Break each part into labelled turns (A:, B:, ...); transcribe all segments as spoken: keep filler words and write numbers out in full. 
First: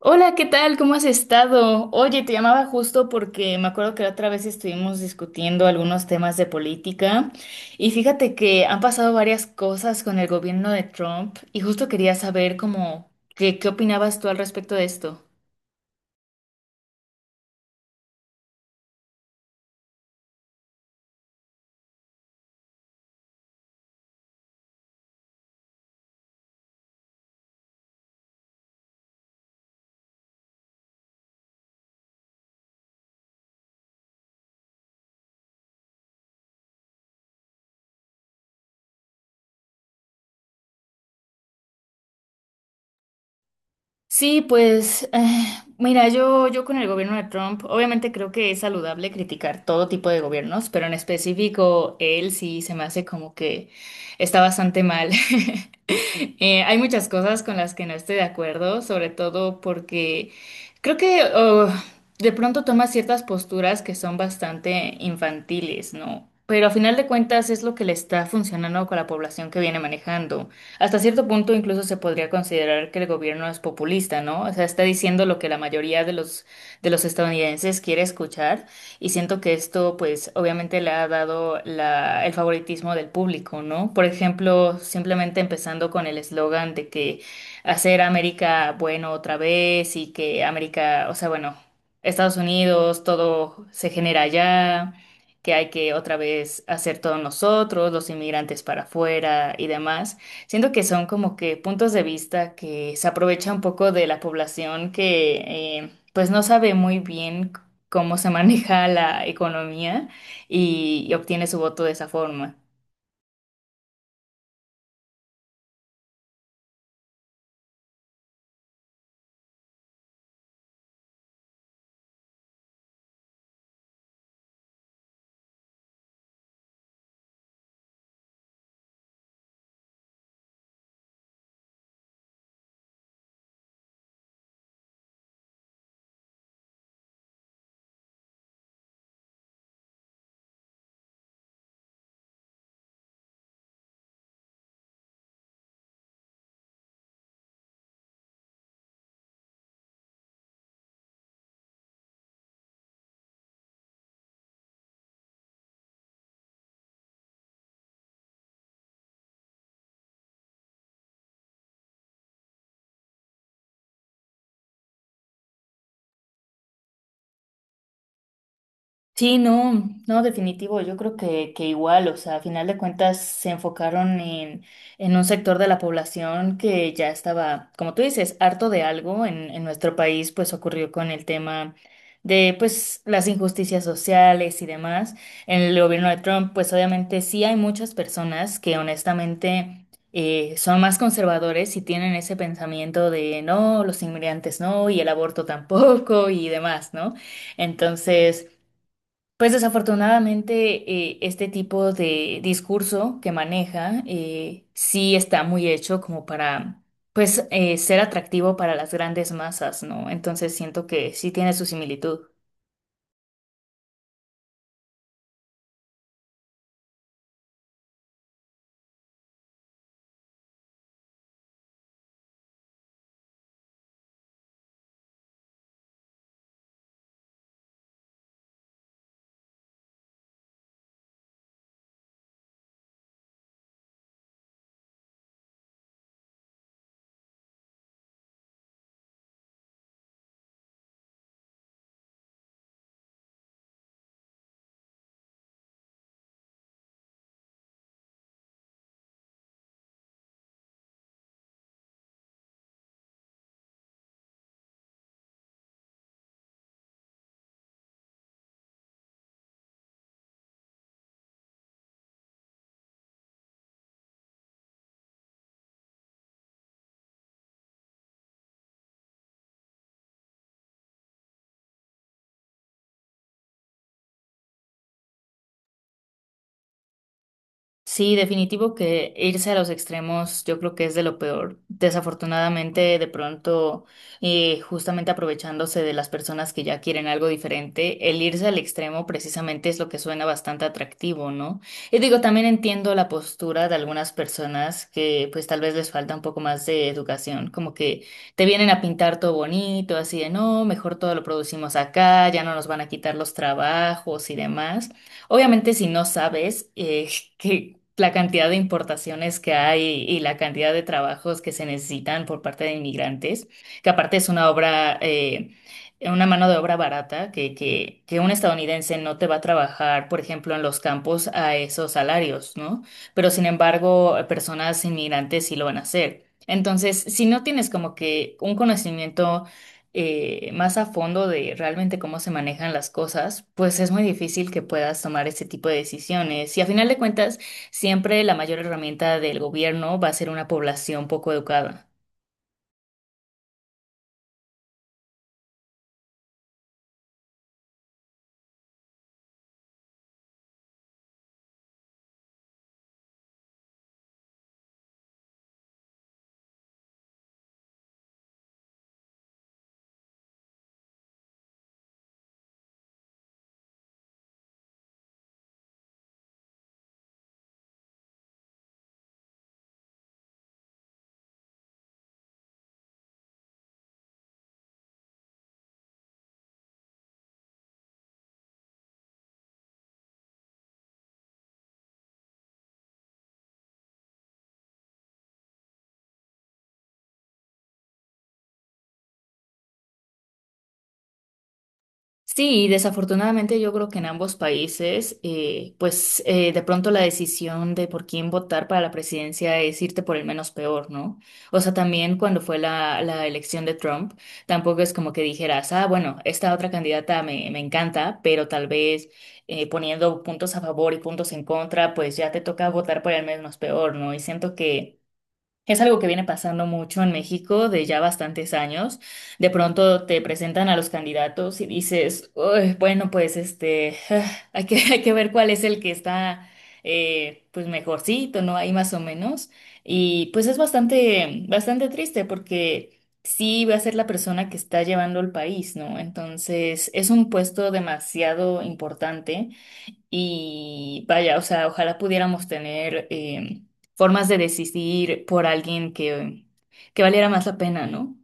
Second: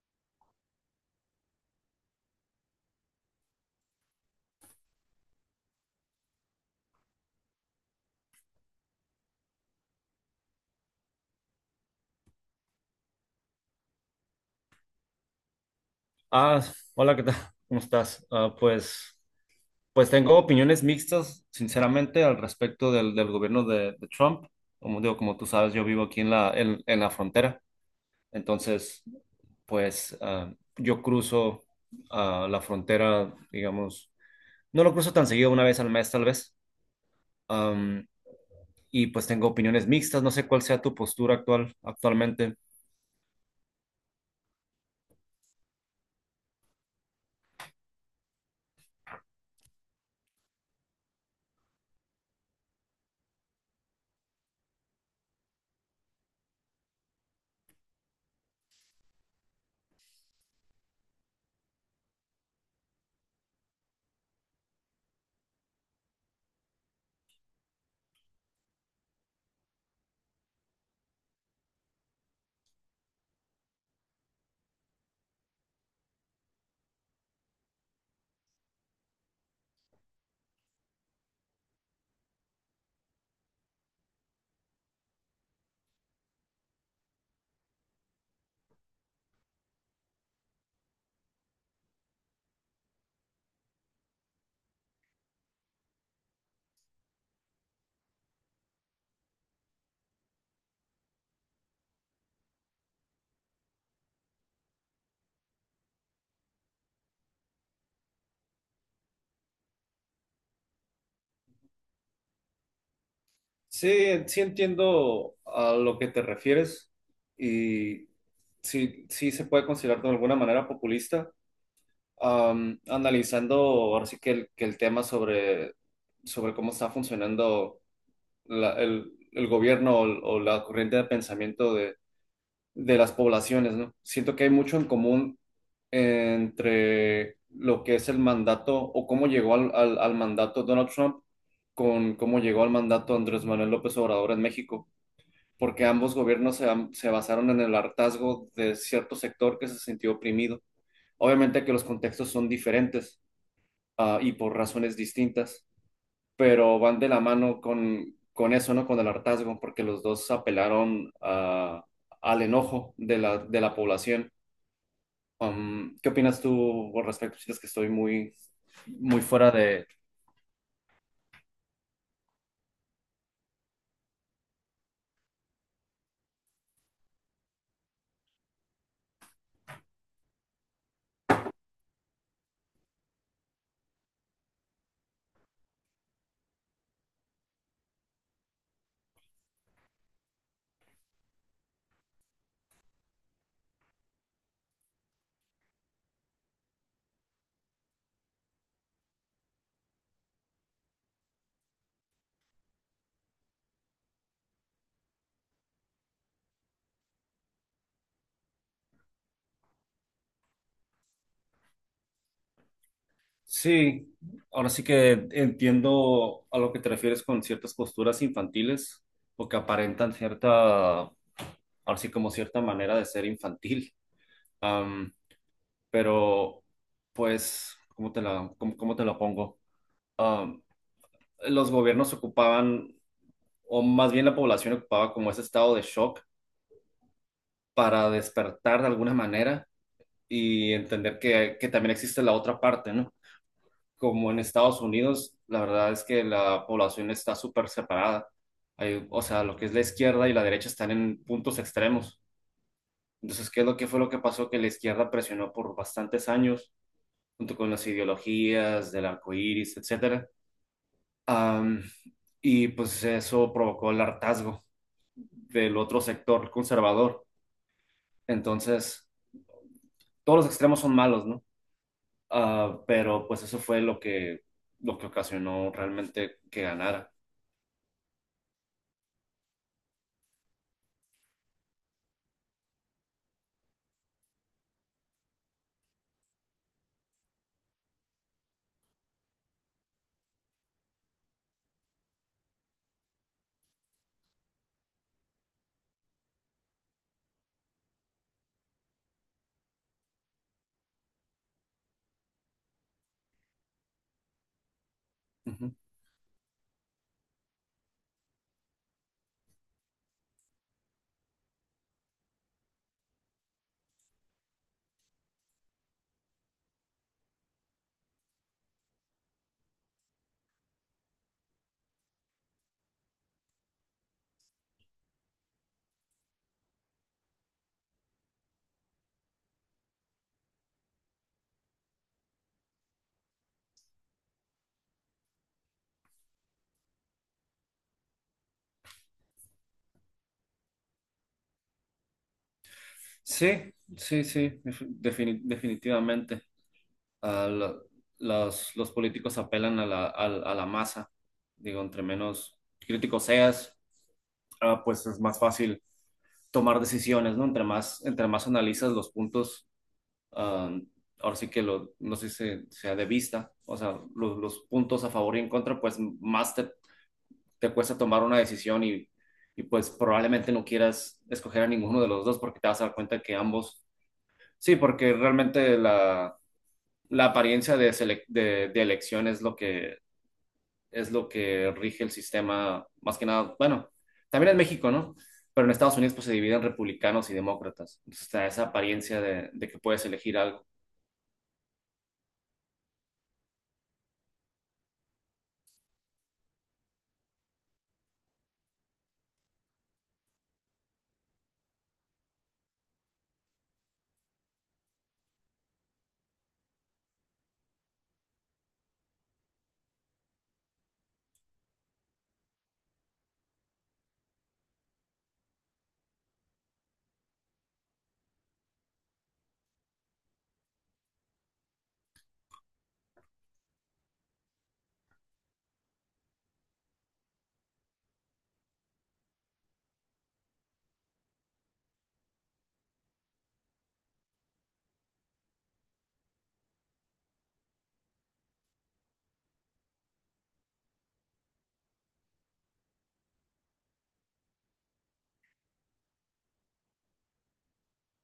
A: Hola, ¿qué tal? ¿Cómo has estado? Oye, te llamaba justo porque me acuerdo que la otra vez estuvimos discutiendo algunos temas de política y fíjate que han pasado varias cosas con el gobierno de Trump y justo quería saber cómo, qué, qué opinabas tú al respecto de esto.
B: Ah, Hola, ¿qué tal? ¿Cómo estás? Ah, pues, pues tengo opiniones mixtas, sinceramente, al respecto del, del gobierno de, de Trump. Como digo, como tú sabes, yo vivo aquí en la, en, en la frontera. Entonces, pues ah, yo cruzo ah, la frontera, digamos, no lo cruzo tan seguido, una vez al mes tal vez. Am, y pues tengo opiniones mixtas, no sé cuál sea tu postura actual, actualmente.
A: Sí, pues eh, mira, yo, yo con el gobierno de Trump, obviamente creo que es saludable criticar todo tipo de gobiernos, pero en específico él sí se me hace como que está bastante mal. Eh, hay muchas cosas con las que no estoy de acuerdo, sobre todo porque creo que oh, de pronto toma ciertas posturas que son bastante infantiles, ¿no? Pero a final de cuentas es lo que le está funcionando con la población que viene manejando. Hasta cierto punto incluso se podría considerar que el gobierno es populista, ¿no? O sea, está diciendo lo que la mayoría de los, de los estadounidenses quiere escuchar y siento que esto pues obviamente le ha dado la- el favoritismo del público, ¿no? Por ejemplo, simplemente empezando con el eslogan de que hacer América bueno otra vez y que América, o sea, bueno, Estados Unidos, todo se genera allá, que hay que otra vez hacer todos nosotros, los inmigrantes para afuera y demás. Siento que son como que puntos de vista que se aprovecha un poco de la población que eh, pues no sabe muy bien cómo se maneja la economía y, y obtiene su voto de esa forma.
B: Sí, sí entiendo a lo que te refieres y sí, sí se puede considerar de alguna manera populista. Am, analizando ahora sí que el, que el tema sobre, sobre cómo está funcionando la- el, el gobierno o, o la corriente de pensamiento de, de las poblaciones, ¿no? Siento que hay mucho en común entre lo que es el mandato o cómo llegó al, al al mandato Donald Trump con cómo llegó al mandato Andrés Manuel López Obrador en México porque ambos gobiernos se, se basaron en el hartazgo de cierto sector que se sintió oprimido. Obviamente que los contextos son diferentes, ah, y por razones distintas, pero van de la mano con, con eso, ¿no? Con el hartazgo, porque los dos apelaron a- al enojo de la, de la población. Um, ¿qué opinas tú al respecto? ¿Sientes que estoy muy, muy
A: Sí,
B: fuera de?
A: no, no, definitivo. Yo creo que, que igual, o sea, a final de cuentas se enfocaron en, en un sector de la población que ya estaba, como tú dices, harto de algo. En, en nuestro país, pues ocurrió con el tema de, pues, las injusticias sociales y demás. En el gobierno de Trump, pues obviamente sí hay muchas personas que honestamente eh, son más conservadores y tienen ese pensamiento de, no, los inmigrantes no, y el aborto tampoco y demás, ¿no? Entonces, pues desafortunadamente eh, este tipo de discurso que maneja eh, sí está muy hecho como para pues eh, ser atractivo para las grandes masas, ¿no? Entonces siento que sí tiene su similitud.
B: Sí, ahora sí que entiendo a lo que te refieres con ciertas posturas infantiles porque aparentan cierta, ahora sí como cierta manera de ser infantil. Am, pero, pues, ¿cómo te la, cómo, cómo te la pongo? Am, los gobiernos ocupaban, o más bien la población ocupaba como ese estado de shock para despertar de alguna manera y entender que, que también existe la otra parte, ¿no? Como en Estados Unidos, la verdad es que la población está súper separada. Hay- o sea, lo que es la izquierda y la derecha están en puntos extremos. Entonces, ¿qué es lo que fue lo que pasó? Que la izquierda presionó por bastantes años, junto con las ideologías del arco iris, etcétera. Am, y pues eso provocó el hartazgo del otro sector conservador. Entonces, todos los extremos son malos, ¿no? Ah, pero pues eso fue lo que, lo que ocasionó realmente que ganara.
A: Sí, definitivo que irse a los extremos yo creo que es de lo peor. Desafortunadamente, de pronto, eh, justamente aprovechándose de las personas que ya quieren algo diferente, el irse al extremo precisamente es lo que suena bastante atractivo, ¿no? Y digo, también entiendo la postura de algunas personas que pues tal vez les falta un poco más de educación, como que te vienen a pintar todo bonito, así de no, mejor todo lo producimos acá, ya no nos van a quitar los trabajos y demás.
B: Ujú.
A: Obviamente, si no sabes eh, que la cantidad de importaciones que hay y la cantidad de trabajos que se necesitan por parte de inmigrantes, que aparte es una obra, eh, una mano de obra barata, que, que, que un estadounidense no te va a trabajar, por ejemplo, en los campos a esos salarios, ¿no? Pero sin embargo, personas inmigrantes sí lo van a hacer. Entonces, si no tienes como que un conocimiento eh, más a fondo de realmente cómo se manejan las cosas, pues es muy difícil que puedas tomar este tipo de decisiones. Y a final de cuentas, siempre la mayor herramienta del gobierno va a ser una población poco educada.
B: Sí, sí, sí, def- defini- definitivamente. Ah, lo- los, los políticos apelan a la, al- a la masa. Digo, entre menos crítico seas, ah, pues es más fácil tomar decisiones, ¿no? Entre más, entre más analizas los puntos, ah, ahora sí que lo, no sé si se- sea de vista, o sea, lo- los puntos a favor y en contra, pues más te, te cuesta tomar una decisión y, y pues probablemente no quieras escoger a ninguno de los dos porque te vas a dar cuenta que ambos. Sí, porque realmente la, la apariencia de, selec- de, de elección es lo que, es lo que rige el sistema, más que nada, bueno, también en México, ¿no? Pero en Estados Unidos pues se dividen republicanos y demócratas. Entonces está esa apariencia de, de que puedes elegir algo.
A: Sí, y desafortunadamente yo creo que en ambos países, eh, pues eh, de pronto la decisión de por quién votar para la presidencia es irte por el menos peor, ¿no? O sea, también cuando fue la, la elección de Trump, tampoco es como que dijeras, ah, bueno, esta otra candidata me, me encanta, pero tal vez eh, poniendo puntos a favor y puntos en contra, pues ya te toca votar por el menos peor, ¿no? Y siento que es algo que viene pasando mucho en México de ya bastantes años. De pronto te presentan a los candidatos y dices: "Uy, bueno, pues este, ah, hay que, hay que ver cuál es el que está eh, pues mejorcito, ¿no? Ahí más o menos. Y pues es bastante, bastante triste porque sí va a ser la persona que está llevando el país, ¿no? Entonces es un puesto demasiado importante y vaya, o sea, ojalá pudiéramos tener eh, formas de decidir por alguien que, que valiera más la pena, ¿no?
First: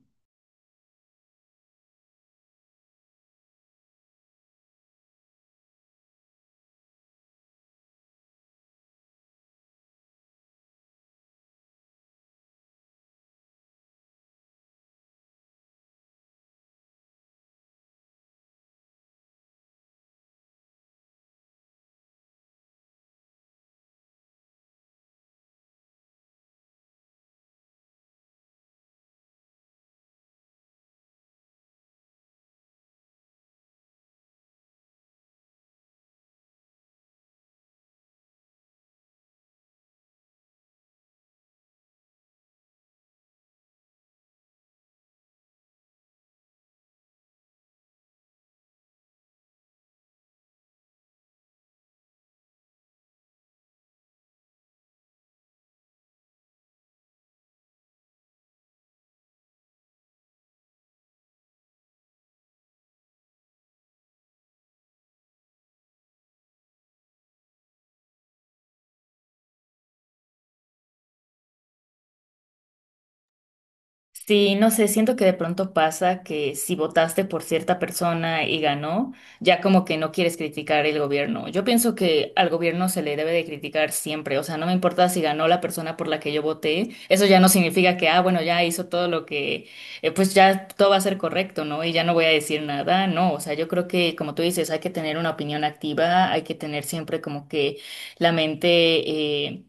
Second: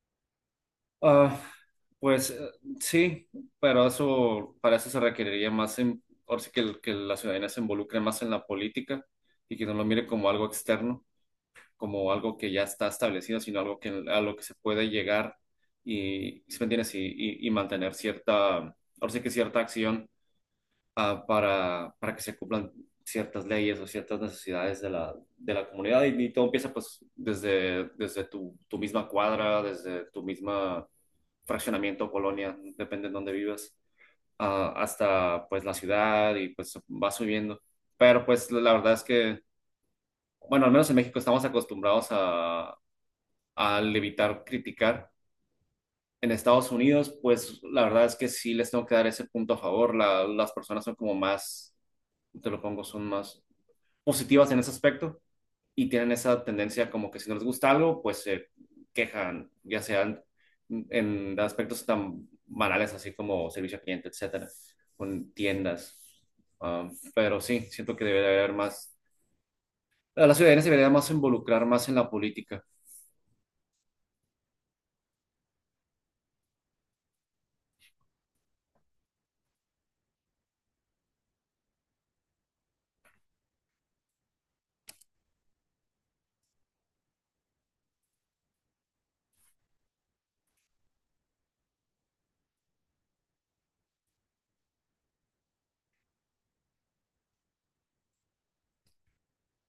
B: Ah, pues eh, sí, pero eso, para eso se requeriría más, en, ahora sí que, el- que la ciudadanía se involucre más en la política y que no lo mire como algo externo, como algo que ya está establecido, sino algo que, a lo que se puede llegar y, ¿sí me entiendes? Y, y- y mantener cierta, ahora sí que cierta acción ah, para, para que se cumplan ciertas leyes o ciertas necesidades de la, de la comunidad. Y, y todo empieza pues desde, desde tu, tu misma cuadra, desde tu misma fraccionamiento, colonia, depende de dónde vivas, ah, hasta pues la ciudad y pues va subiendo. Pero pues la verdad es que bueno, al menos en México estamos acostumbrados a, al evitar criticar. En Estados Unidos, pues la verdad es que sí les tengo que dar ese punto a favor. La- las personas son como más, te lo pongo, son más positivas en ese aspecto y tienen esa tendencia como que si no les gusta algo, pues se quejan, ya sean en aspectos tan banales así como servicio al cliente, etcétera, con tiendas. Ah, pero sí, siento que debería haber más, la ciudadanía se debería más involucrar más en la política.
A: Sí, no sé, siento que de pronto pasa que si votaste por cierta persona y ganó, ya como que no quieres criticar el gobierno. Yo pienso que al gobierno se le debe de criticar siempre, o sea, no me importa si ganó la persona por la que yo voté, eso ya no significa que, ah, bueno, ya hizo todo lo que, eh, pues ya todo va a ser correcto, ¿no? Y ya no voy a decir nada, no, o sea, yo creo que como tú dices, hay que tener una opinión activa, hay que tener siempre como que la mente eh,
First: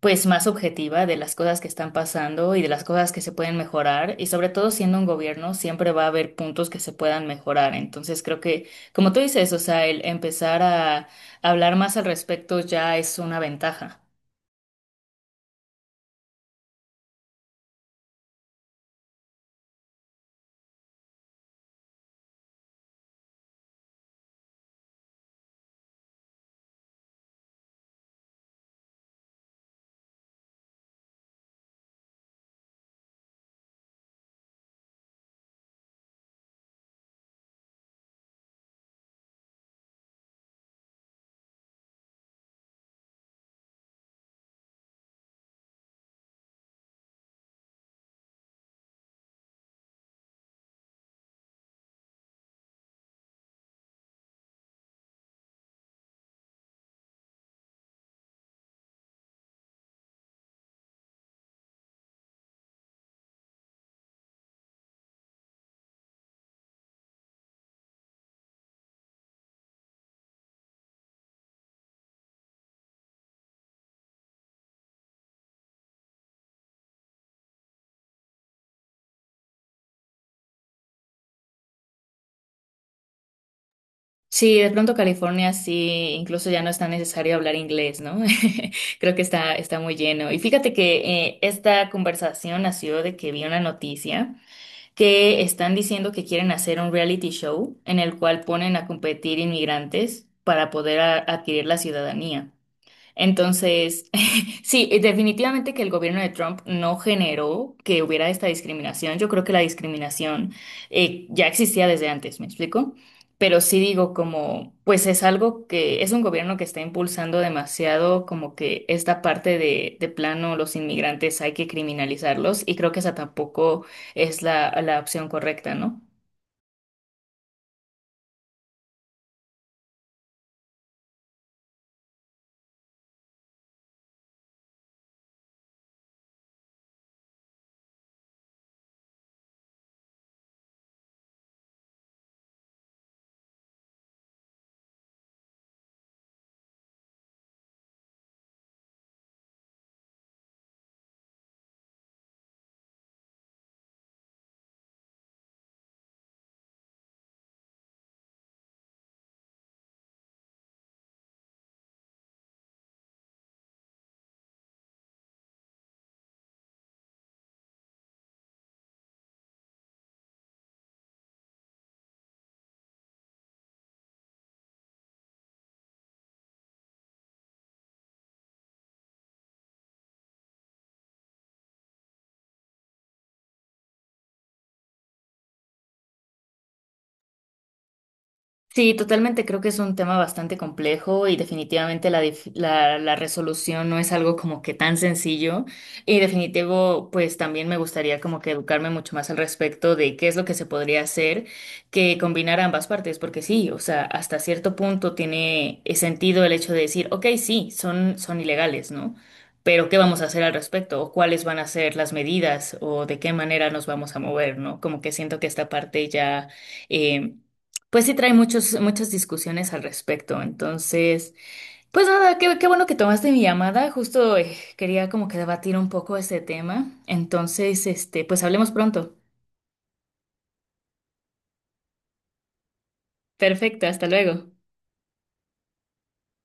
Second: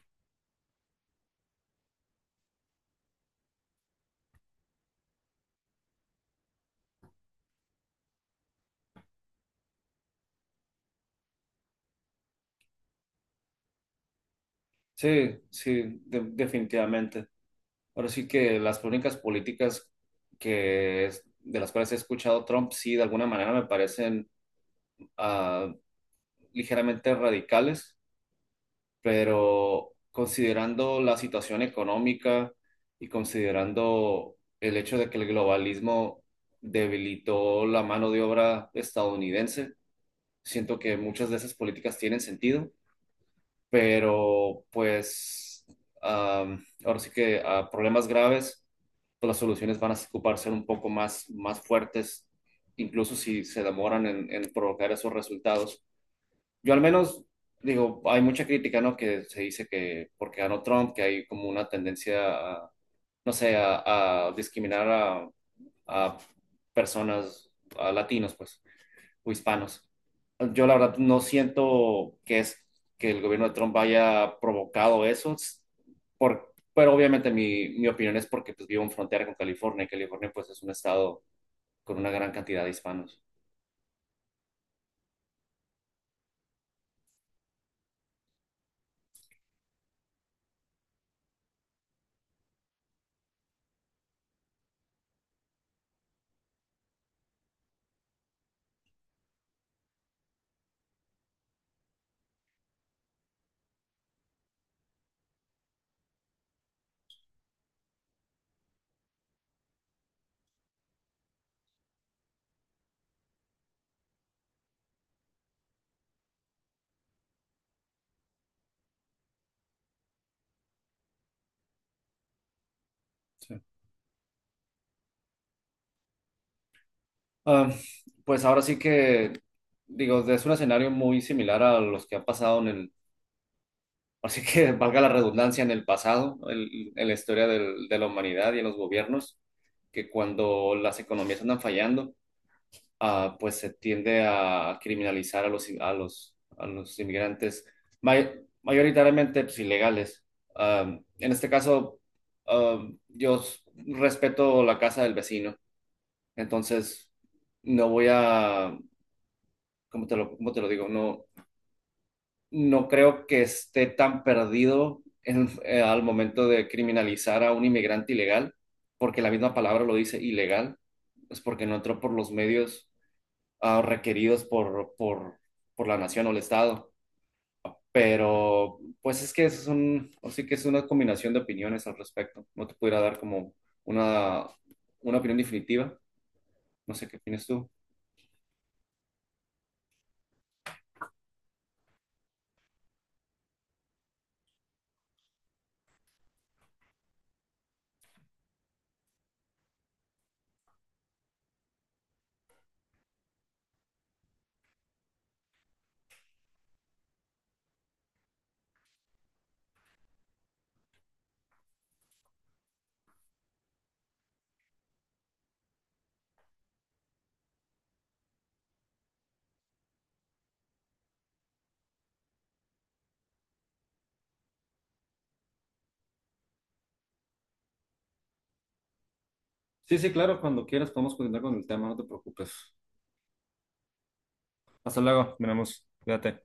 A: pues más objetiva de las cosas que están pasando y de las cosas que se pueden mejorar y sobre todo siendo un gobierno siempre va a haber puntos que se puedan mejorar. Entonces creo que, como tú dices, o sea, el empezar a hablar más al respecto ya es una ventaja.
B: Sí, sí, de- definitivamente. Ahora sí que las únicas políticas que es- de las cuales he escuchado Trump, sí, de alguna manera me parecen ah, ligeramente radicales, pero considerando la situación económica y considerando el hecho de que el globalismo debilitó la mano de obra estadounidense, siento que muchas de esas políticas tienen sentido, pero pues am, ahora sí que a problemas graves, pues las soluciones van a ocupar ser un poco más, más fuertes, incluso si se demoran en, en provocar esos resultados. Yo al menos digo, hay mucha crítica, ¿no? Que se dice que porque ganó Trump, que hay como una tendencia a, no sé, a, a discriminar a, a personas, a latinos, pues o hispanos. Yo la verdad no siento que es que el gobierno de Trump haya provocado eso, s- por, pero obviamente mi, mi opinión es porque pues, vivo en frontera con California y California pues es un estado con una gran cantidad de hispanos.
A: Sí, de pronto California sí, incluso ya no es tan necesario hablar inglés, ¿no? Creo que está, está muy lleno. Y fíjate que eh, esta conversación nació de que vi una noticia, que están diciendo que quieren hacer un reality show en el cual ponen a competir inmigrantes para poder a- adquirir la ciudadanía. Entonces, sí, eh, definitivamente que el gobierno de Trump no generó que hubiera esta discriminación. Yo creo que la discriminación eh, ya existía desde antes, ¿me explico? Pero sí digo como, pues es algo que es un gobierno que está impulsando demasiado como que esta parte de, de plano los inmigrantes hay que criminalizarlos y creo que esa
B: Sí.
A: tampoco es la, la opción correcta, ¿no?
B: Ah, pues ahora sí que, digo, es un escenario muy similar a los que han pasado en el, así que valga la redundancia, en el pasado, el- en la historia del- de la humanidad y en los gobiernos, que cuando las economías andan fallando, ah, pues se tiende a criminalizar a los, a los, a los inmigrantes may- mayoritariamente pues, ilegales. Am, en este caso, am, yo s- respeto la casa del vecino, entonces no voy a, ¿cómo te lo, cómo te lo digo? No, no creo que esté tan perdido en- eh, al momento de criminalizar a un inmigrante ilegal, porque la misma palabra lo dice, ilegal, es porque no entró por los medios ah, requeridos por, por, por la nación o el Estado. Pero pues es que eso es un, o sí que es una combinación de opiniones al respecto. No te pudiera dar como una, una opinión definitiva. No sé qué opinas tú.
A: Sí, totalmente. Creo que es un tema bastante complejo y definitivamente la, dif- la, la resolución no es algo como que tan sencillo. Y definitivo, pues también me gustaría como que educarme mucho más al respecto de qué es lo que se podría hacer que combinar ambas partes, porque sí, o sea, hasta cierto punto tiene eh, sentido el hecho de decir, ok, sí, son, son ilegales, ¿no? Pero ¿qué vamos a hacer al respecto? ¿O cuáles van a ser las medidas? ¿O de qué manera nos vamos a mover, ¿no? Como que siento que esta parte ya em, pues sí, trae muchos, muchas discusiones al respecto. Entonces, pues nada, qué, qué bueno que tomaste mi llamada. Justo eh, quería como que debatir un poco ese tema. Entonces, este, pues hablemos pronto.
B: Sí, sí, claro, cuando quieras podemos continuar con el tema, no te preocupes.
A: Perfecto, hasta luego.
B: Hasta luego, miramos, cuídate.